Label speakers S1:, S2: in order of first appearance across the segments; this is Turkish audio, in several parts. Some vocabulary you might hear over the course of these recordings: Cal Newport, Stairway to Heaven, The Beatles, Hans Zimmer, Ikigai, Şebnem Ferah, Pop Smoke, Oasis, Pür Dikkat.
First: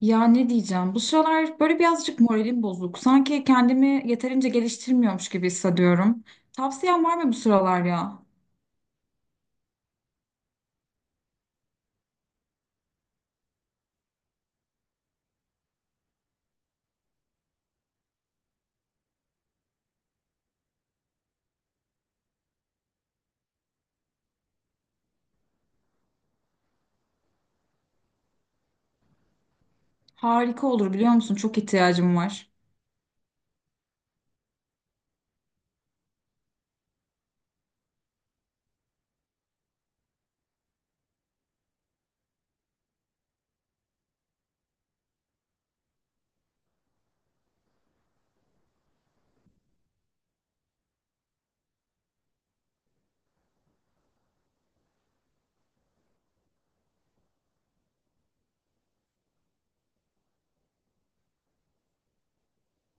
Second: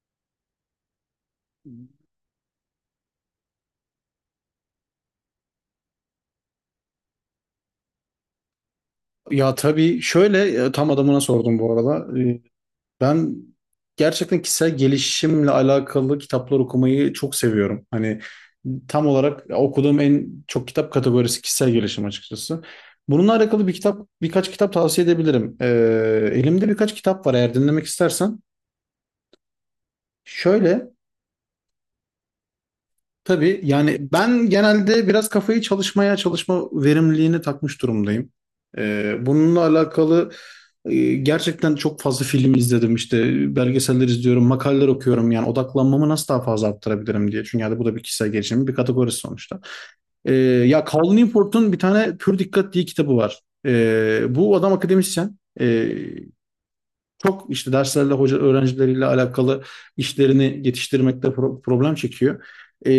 S1: Ya ne diyeceğim? Bu sıralar böyle birazcık moralim bozuk. Sanki kendimi yeterince geliştirmiyormuş gibi hissediyorum. Tavsiyen var mı bu sıralar ya?
S2: Ya tabii şöyle tam adamına sordum bu arada. Ben gerçekten kişisel gelişimle alakalı kitaplar okumayı çok seviyorum. Hani tam olarak okuduğum en çok kitap kategorisi kişisel gelişim açıkçası. Bununla alakalı bir kitap, birkaç kitap tavsiye edebilirim. Elimde birkaç kitap var eğer dinlemek istersen.
S1: Harika
S2: Şöyle
S1: olur biliyor musun? Çok ihtiyacım var.
S2: Tabii yani ben genelde biraz kafayı çalışmaya, çalışma verimliliğine takmış durumdayım. Bununla alakalı gerçekten çok fazla film izledim, işte belgeseller izliyorum, makaleler okuyorum yani odaklanmamı nasıl daha fazla arttırabilirim diye. Çünkü yani bu da bir kişisel gelişimin bir kategorisi sonuçta. Ya Cal Newport'un bir tane Pür Dikkat diye kitabı var. Bu adam akademisyen. Çok işte derslerle, hoca öğrencileriyle alakalı işlerini yetiştirmekte problem çekiyor. Ee,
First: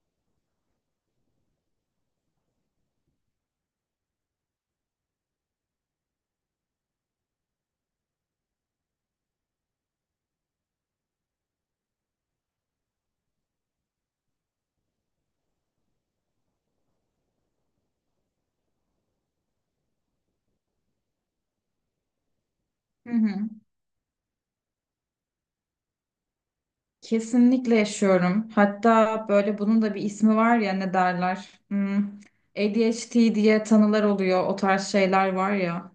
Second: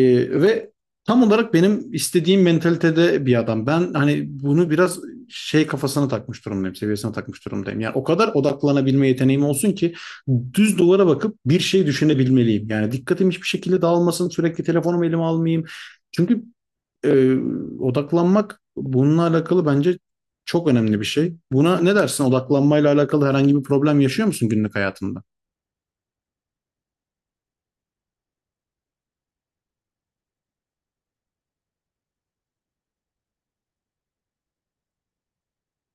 S2: ve tam olarak benim istediğim mentalitede bir adam. Ben hani bunu biraz şey kafasına takmış durumdayım, seviyesine takmış durumdayım. Yani o kadar odaklanabilme yeteneğim olsun ki düz duvara bakıp bir şey düşünebilmeliyim. Yani dikkatim hiçbir şekilde dağılmasın, sürekli telefonumu elime almayayım. Çünkü e, odaklanmak bununla alakalı bence çok önemli bir şey. Buna ne dersin? Odaklanmayla
S1: Hı
S2: alakalı
S1: hı.
S2: herhangi bir problem yaşıyor musun günlük hayatında?
S1: Kesinlikle yaşıyorum. Hatta böyle bunun da bir ismi var ya ne derler? Hmm. ADHD diye tanılar oluyor. O tarz şeyler var ya.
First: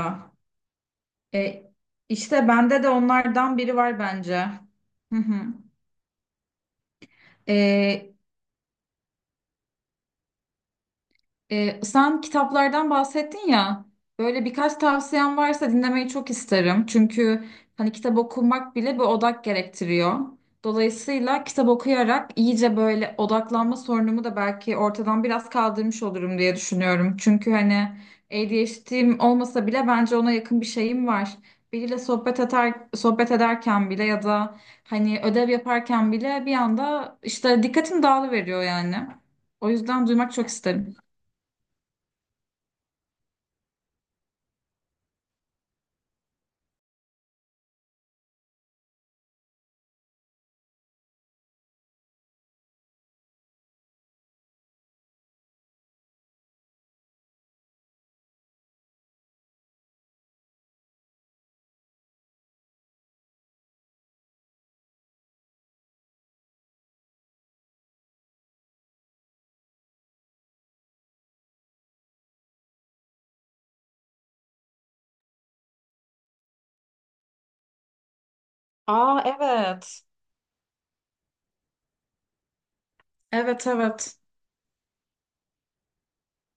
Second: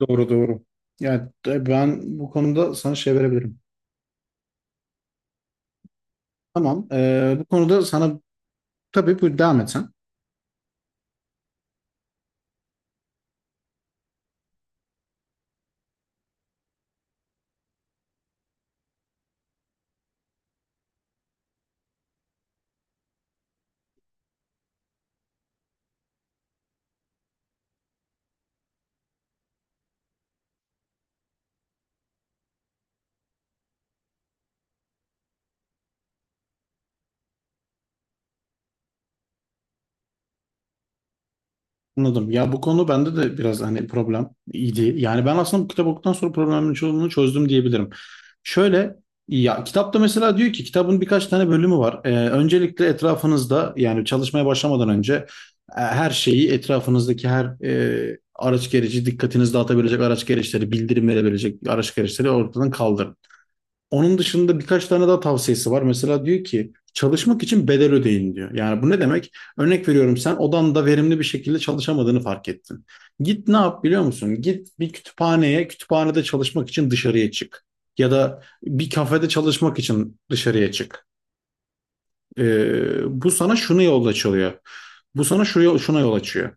S2: Doğru doğru. Yani
S1: E,
S2: ben bu
S1: işte
S2: konuda
S1: bende de
S2: sana şey
S1: onlardan
S2: verebilirim.
S1: biri var bence. Hı hı.
S2: Tamam. Bu konuda
S1: E,
S2: sana, tabii bu devam et sen.
S1: Sen kitaplardan bahsettin ya. Böyle birkaç tavsiyen varsa dinlemeyi çok isterim. Çünkü hani kitap okumak bile bir odak gerektiriyor. Dolayısıyla kitap okuyarak iyice böyle odaklanma sorunumu da belki ortadan biraz kaldırmış olurum diye düşünüyorum. Çünkü hani ADHD'm olmasa bile bence ona yakın bir şeyim var. Biriyle sohbet eder, sohbet ederken bile ya da hani ödev yaparken bile bir anda işte dikkatim dağılıveriyor yani. O yüzden duymak çok isterim.
S2: Anladım. Ya bu konu bende de biraz hani problem idi. Yani ben aslında bu kitap okuduktan sonra problemin çoğunu çözdüm diyebilirim. Şöyle ya kitapta mesela diyor ki kitabın birkaç tane bölümü var. Öncelikle etrafınızda, yani çalışmaya başlamadan önce her şeyi, etrafınızdaki her araç gereci, dikkatinizi dağıtabilecek araç gereçleri, bildirim verebilecek araç gereçleri ortadan kaldırın. Onun dışında birkaç tane daha tavsiyesi var. Mesela diyor ki çalışmak için bedel ödeyin diyor. Yani bu ne demek? Örnek veriyorum, sen odanda verimli bir şekilde çalışamadığını fark ettin. Git ne yap biliyor musun? Git bir kütüphaneye, kütüphanede çalışmak için dışarıya çık. Ya da bir
S1: Aa,
S2: kafede çalışmak
S1: evet.
S2: için dışarıya çık. Bu sana
S1: Evet,
S2: şunu yol
S1: evet.
S2: açılıyor. Bu sana şuna yol açıyor.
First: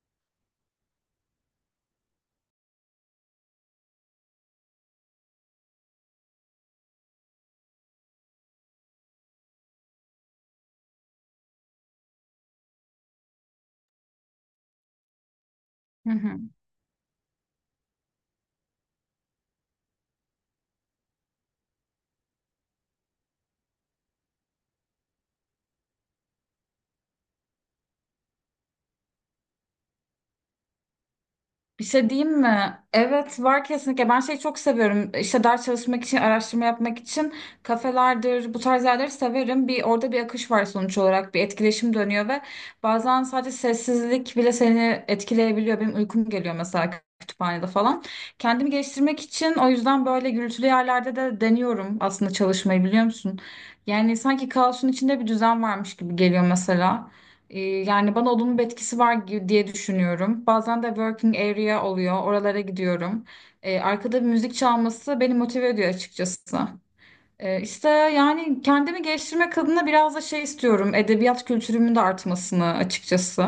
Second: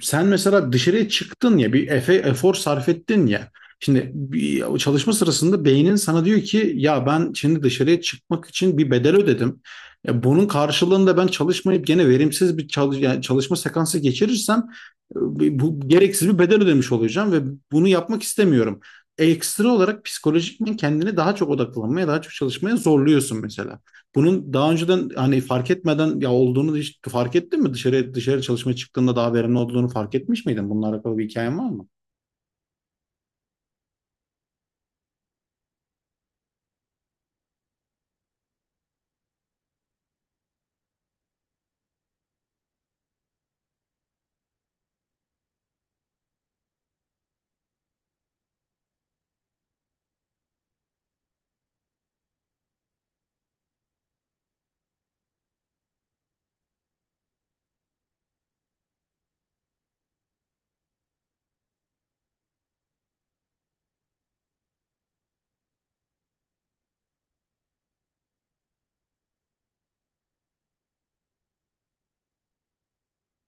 S2: Sen mesela dışarıya çıktın ya, bir efor sarf ettin ya. Şimdi bir çalışma sırasında beynin sana diyor ki ya ben şimdi dışarıya çıkmak için bir bedel ödedim. Ya bunun karşılığında ben çalışmayıp gene verimsiz bir yani çalışma sekansı geçirirsem bu
S1: Hı
S2: gereksiz
S1: hı.
S2: bir bedel ödemiş olacağım ve bunu yapmak istemiyorum. Ekstra olarak psikolojikmen kendini daha çok odaklanmaya, daha çok çalışmaya zorluyorsun mesela. Bunun daha önceden hani fark etmeden ya olduğunu hiç fark ettin mi? Dışarı çalışmaya çıktığında daha verimli olduğunu fark etmiş miydin? Bununla alakalı bir hikayen var
S1: Bir
S2: mı?
S1: şey diyeyim mi? Evet, var kesinlikle. Ben şeyi çok seviyorum. İşte ders çalışmak için, araştırma yapmak için kafelerdir, bu tarz yerleri severim. Bir orada bir akış var sonuç olarak. Bir etkileşim dönüyor ve bazen sadece sessizlik bile seni etkileyebiliyor. Benim uykum geliyor mesela kütüphanede falan. Kendimi geliştirmek için o yüzden böyle gürültülü yerlerde de deniyorum aslında çalışmayı biliyor musun? Yani sanki kaosun içinde bir düzen varmış gibi geliyor mesela. Yani bana olumlu bir etkisi var diye düşünüyorum. Bazen de working area oluyor. Oralara gidiyorum. Arkada bir müzik çalması beni motive ediyor açıkçası. İşte yani kendimi geliştirmek adına biraz da şey istiyorum. Edebiyat kültürümün de artmasını açıkçası.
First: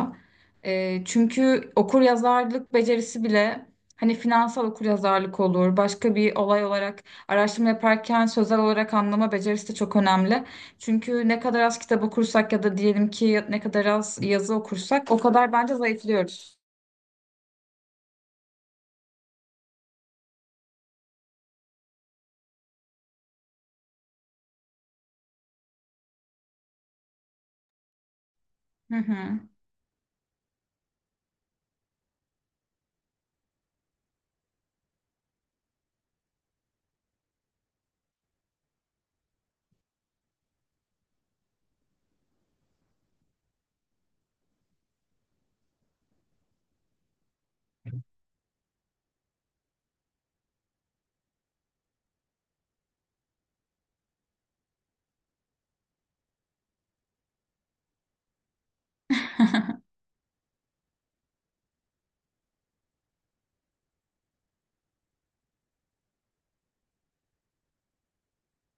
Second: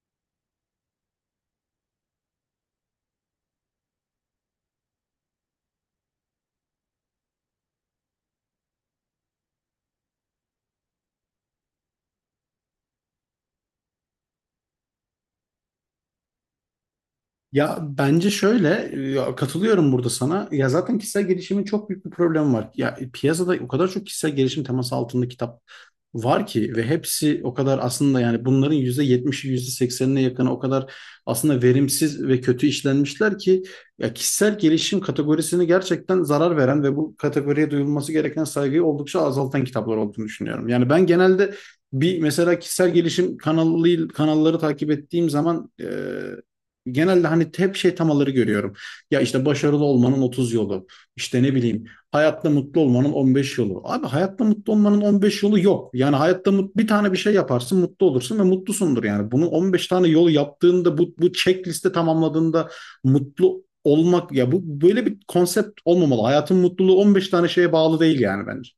S1: Çünkü okuryazarlık becerisi bile hani finansal okuryazarlık olur. Başka bir olay olarak araştırma yaparken sözel olarak anlama becerisi de çok önemli. Çünkü ne kadar az kitap okursak ya da diyelim ki ne kadar az yazı okursak o kadar bence zayıflıyoruz.
S2: Ya bence şöyle, ya katılıyorum burada sana. Ya zaten kişisel gelişimin çok büyük bir problemi var. Ya piyasada o kadar çok kişisel gelişim teması altında kitap var ki, ve hepsi o kadar, aslında yani bunların
S1: Hı
S2: yüzde
S1: hı.
S2: yetmişi, yüzde seksenine yakını o kadar aslında verimsiz ve kötü işlenmişler ki ya, kişisel gelişim kategorisini gerçekten zarar veren ve bu kategoriye duyulması gereken saygıyı oldukça azaltan kitaplar olduğunu düşünüyorum. Yani ben genelde bir mesela kişisel gelişim kanalı, kanalları takip ettiğim zaman, genelde hani hep şey temaları görüyorum. Ya işte başarılı olmanın 30 yolu. İşte ne bileyim, hayatta mutlu olmanın 15 yolu. Abi hayatta mutlu olmanın 15 yolu yok. Yani hayatta bir tane bir şey yaparsın, mutlu olursun ve mutlusundur yani. Bunu 15 tane yolu yaptığında, bu checkliste tamamladığında mutlu olmak, ya bu böyle bir konsept olmamalı. Hayatın mutluluğu 15 tane şeye bağlı değil yani bence.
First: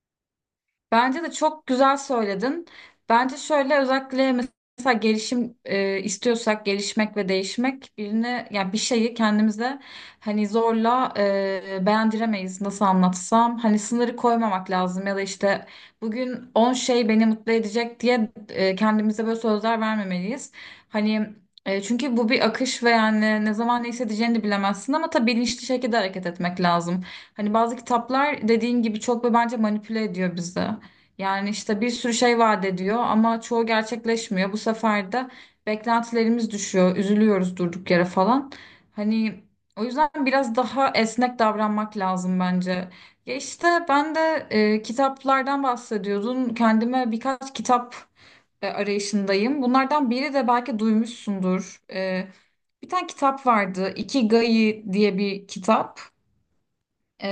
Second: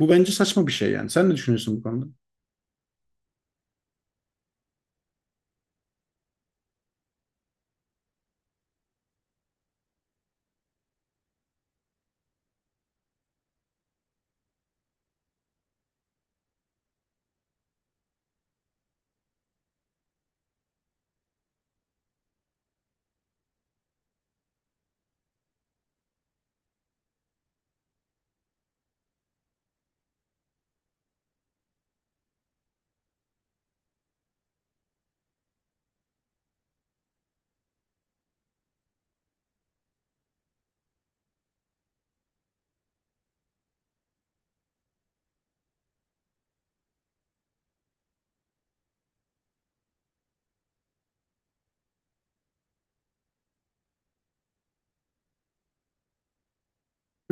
S2: Bu bence saçma bir şey yani.
S1: Bence
S2: Sen
S1: de
S2: ne
S1: çok
S2: düşünüyorsun bu
S1: güzel
S2: konuda?
S1: söyledin. Bence şöyle, özellikle mesela gelişim istiyorsak, gelişmek ve değişmek birine, yani bir şeyi kendimize hani zorla beğendiremeyiz, nasıl anlatsam. Hani sınırı koymamak lazım ya da işte bugün 10 şey beni mutlu edecek diye kendimize böyle sözler vermemeliyiz. Hani çünkü bu bir akış ve yani ne zaman ne hissedeceğini bilemezsin ama tabii bilinçli şekilde hareket etmek lazım. Hani bazı kitaplar dediğin gibi çok ve bence manipüle ediyor bizi. Yani işte bir sürü şey vaat ediyor ama çoğu gerçekleşmiyor. Bu sefer de beklentilerimiz düşüyor, üzülüyoruz durduk yere falan. Hani o yüzden biraz daha esnek davranmak lazım bence. Ya işte ben de kitaplardan bahsediyordun. Kendime birkaç kitap arayışındayım. Bunlardan biri de belki duymuşsundur. Bir tane kitap vardı. Ikigai diye bir kitap.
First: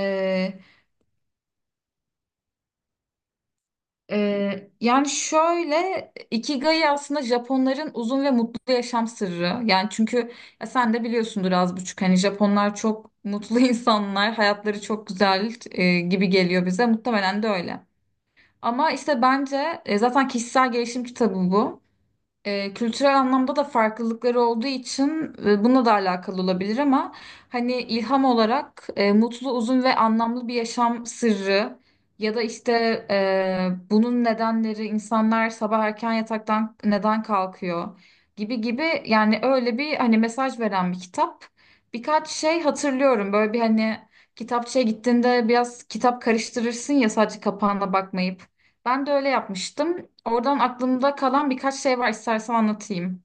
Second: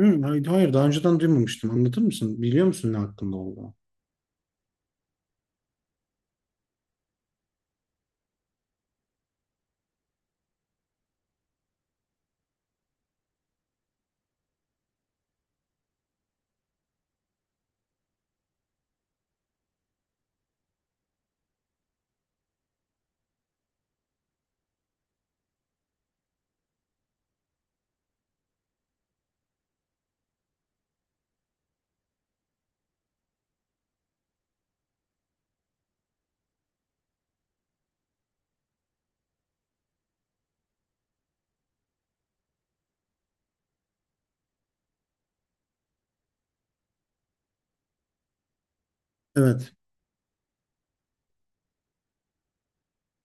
S2: Hı, hayır, hayır, daha önceden duymamıştım. Anlatır mısın? Biliyor musun ne hakkında olduğunu?
S1: Yani şöyle, Ikigai aslında Japonların uzun ve mutlu yaşam sırrı. Yani çünkü ya sen de biliyorsundur az buçuk, hani Japonlar çok mutlu insanlar, hayatları çok güzel gibi geliyor bize. Muhtemelen de öyle. Ama işte bence zaten kişisel gelişim kitabı bu. Kültürel anlamda da farklılıkları olduğu için bununla da alakalı olabilir ama hani ilham olarak mutlu, uzun ve anlamlı bir yaşam sırrı ya da işte bunun nedenleri, insanlar sabah erken yataktan neden kalkıyor gibi gibi, yani öyle bir hani mesaj veren bir kitap. Birkaç şey hatırlıyorum, böyle bir hani kitapçıya gittiğinde biraz kitap karıştırırsın ya sadece kapağına bakmayıp. Ben de öyle
S2: Evet.
S1: yapmıştım. Oradan aklımda kalan birkaç şey var, istersen anlatayım.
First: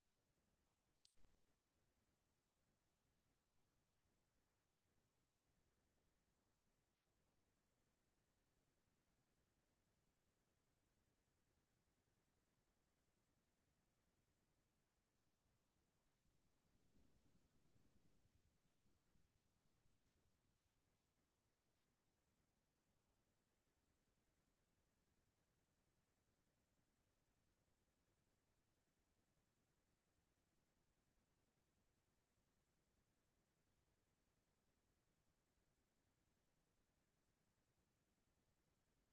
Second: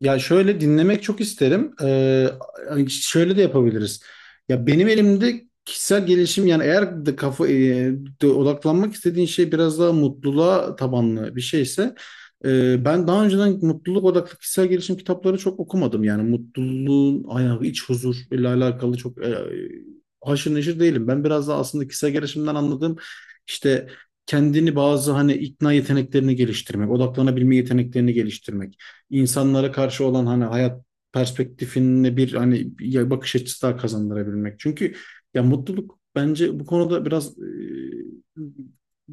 S2: Ya şöyle, dinlemek çok isterim. Şöyle de yapabiliriz. Ya benim elimde kişisel gelişim, yani eğer de kafa de odaklanmak istediğin şey biraz daha mutluluğa tabanlı bir şeyse, ben daha önceden mutluluk odaklı kişisel gelişim kitapları çok okumadım. Yani mutluluğun ayağı, iç huzur ile alakalı çok haşır neşir değilim. Ben biraz daha, aslında kişisel gelişimden anladığım işte, kendini bazı hani ikna yeteneklerini geliştirmek, odaklanabilme yeteneklerini geliştirmek, insanlara karşı olan hani hayat perspektifinde bir hani bir bakış açısı daha kazandırabilmek. Çünkü ya mutluluk bence bu konuda biraz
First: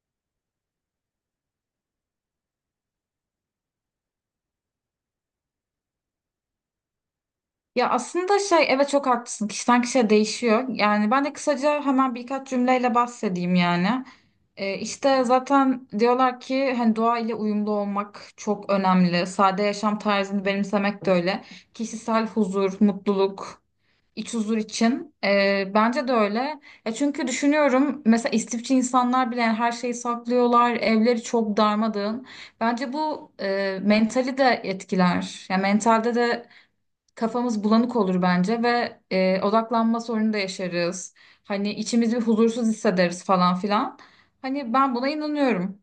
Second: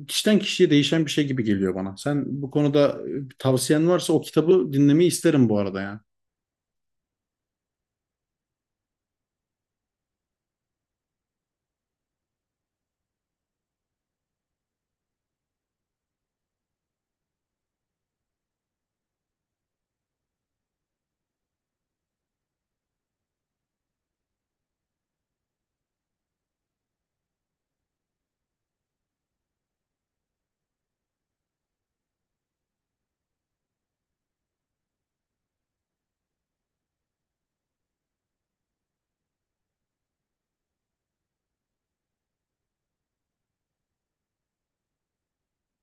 S2: kişiden kişiye değişen bir şey gibi geliyor bana. Sen bu konuda tavsiyen varsa o kitabı dinlemeyi isterim bu arada yani.
S1: Ya aslında şey, evet, çok haklısın. Kişiden kişiye değişiyor. Yani ben de kısaca hemen birkaç cümleyle bahsedeyim yani. İşte zaten diyorlar ki hani doğa ile uyumlu olmak çok önemli. Sade yaşam tarzını benimsemek de öyle. Kişisel huzur, mutluluk, İç huzur için. Bence de öyle. Ya çünkü düşünüyorum mesela istifçi insanlar bile yani her şeyi saklıyorlar. Evleri çok darmadığın. Bence bu mentali de etkiler. Yani mentalde de kafamız bulanık olur bence ve odaklanma sorunu da yaşarız. Hani içimizi bir huzursuz hissederiz falan filan. Hani ben buna inanıyorum.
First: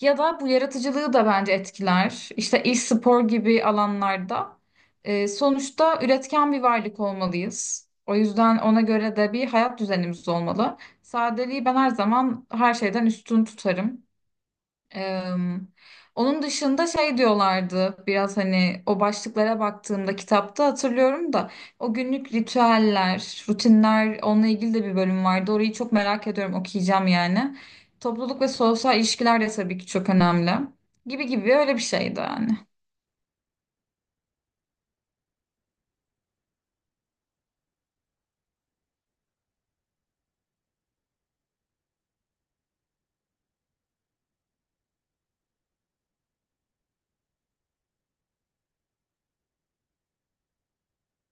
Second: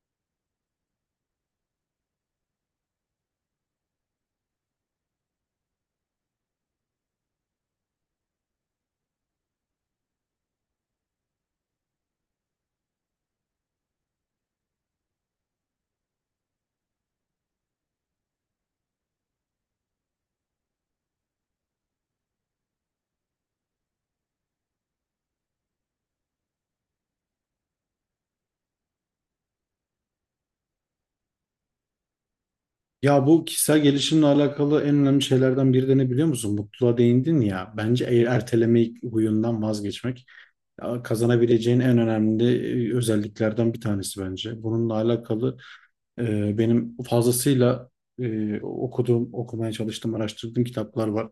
S1: Ya da bu yaratıcılığı da bence etkiler. İşte e-spor gibi alanlarda. Sonuçta üretken bir varlık olmalıyız. O yüzden ona göre de bir hayat düzenimiz olmalı. Sadeliği ben her zaman her şeyden üstün tutarım. Eee, Onun dışında şey diyorlardı, biraz hani o başlıklara baktığımda kitapta, hatırlıyorum da o günlük ritüeller, rutinler, onunla ilgili de bir bölüm vardı. Orayı çok merak ediyorum, okuyacağım yani. Topluluk ve sosyal ilişkiler de tabii ki çok önemli. Gibi gibi, öyle bir şeydi yani.
S2: Ya, bu kişisel gelişimle alakalı en önemli şeylerden biri de ne biliyor musun? Mutluluğa değindin ya. Bence eğer ertelemeyi huyundan vazgeçmek ya, kazanabileceğin en önemli özelliklerden bir tanesi bence. Bununla alakalı benim fazlasıyla okuduğum, okumaya çalıştığım, araştırdığım kitaplar var.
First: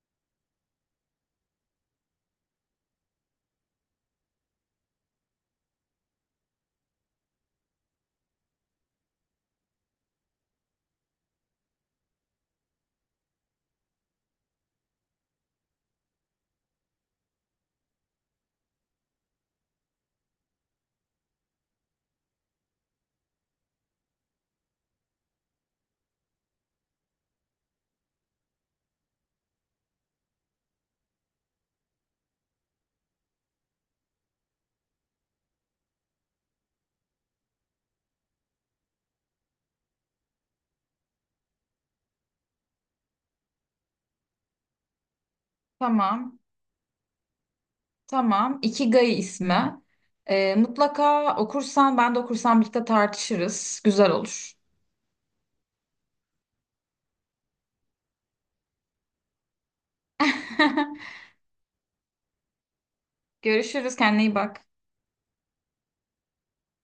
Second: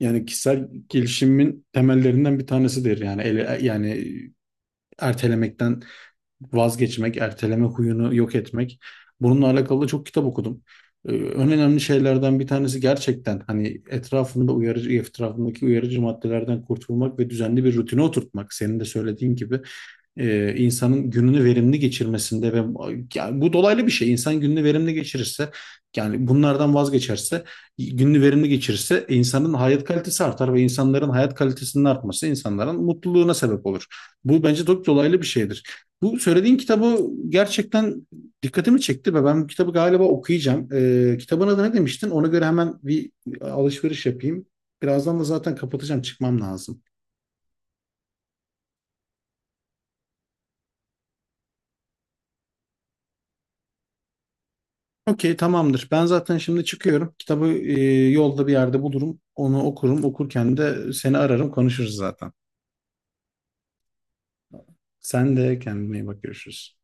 S2: Yani kişisel gelişimin temellerinden bir tanesidir. Yani ertelemekten vazgeçmek, erteleme huyunu yok etmek. Bununla alakalı da çok kitap okudum. En önemli şeylerden bir tanesi, gerçekten hani etrafında uyarıcı, etrafındaki uyarıcı maddelerden kurtulmak ve düzenli bir rutine oturtmak. Senin de söylediğin gibi insanın gününü verimli geçirmesinde ve, yani bu dolaylı bir şey. İnsan gününü verimli geçirirse, yani bunlardan vazgeçerse, gününü verimli geçirirse insanın hayat kalitesi artar, ve insanların hayat kalitesinin artması insanların mutluluğuna sebep olur. Bu bence çok dolaylı bir şeydir. Bu söylediğin kitabı gerçekten dikkatimi çekti ve ben bu kitabı galiba okuyacağım. Kitabın adı ne demiştin? Ona göre hemen bir alışveriş yapayım. Birazdan da zaten kapatacağım,
S1: Tamam.
S2: çıkmam lazım.
S1: Tamam. Ikigai ismi. Mutlaka okursan, ben de okursam birlikte tartışırız. Güzel olur.
S2: Okey, tamamdır. Ben zaten şimdi çıkıyorum. Kitabı yolda bir yerde bulurum. Onu okurum. Okurken de seni ararım, konuşuruz zaten.
S1: Görüşürüz, kendine iyi bak.
S2: Sen de kendine iyi bak, görüşürüz.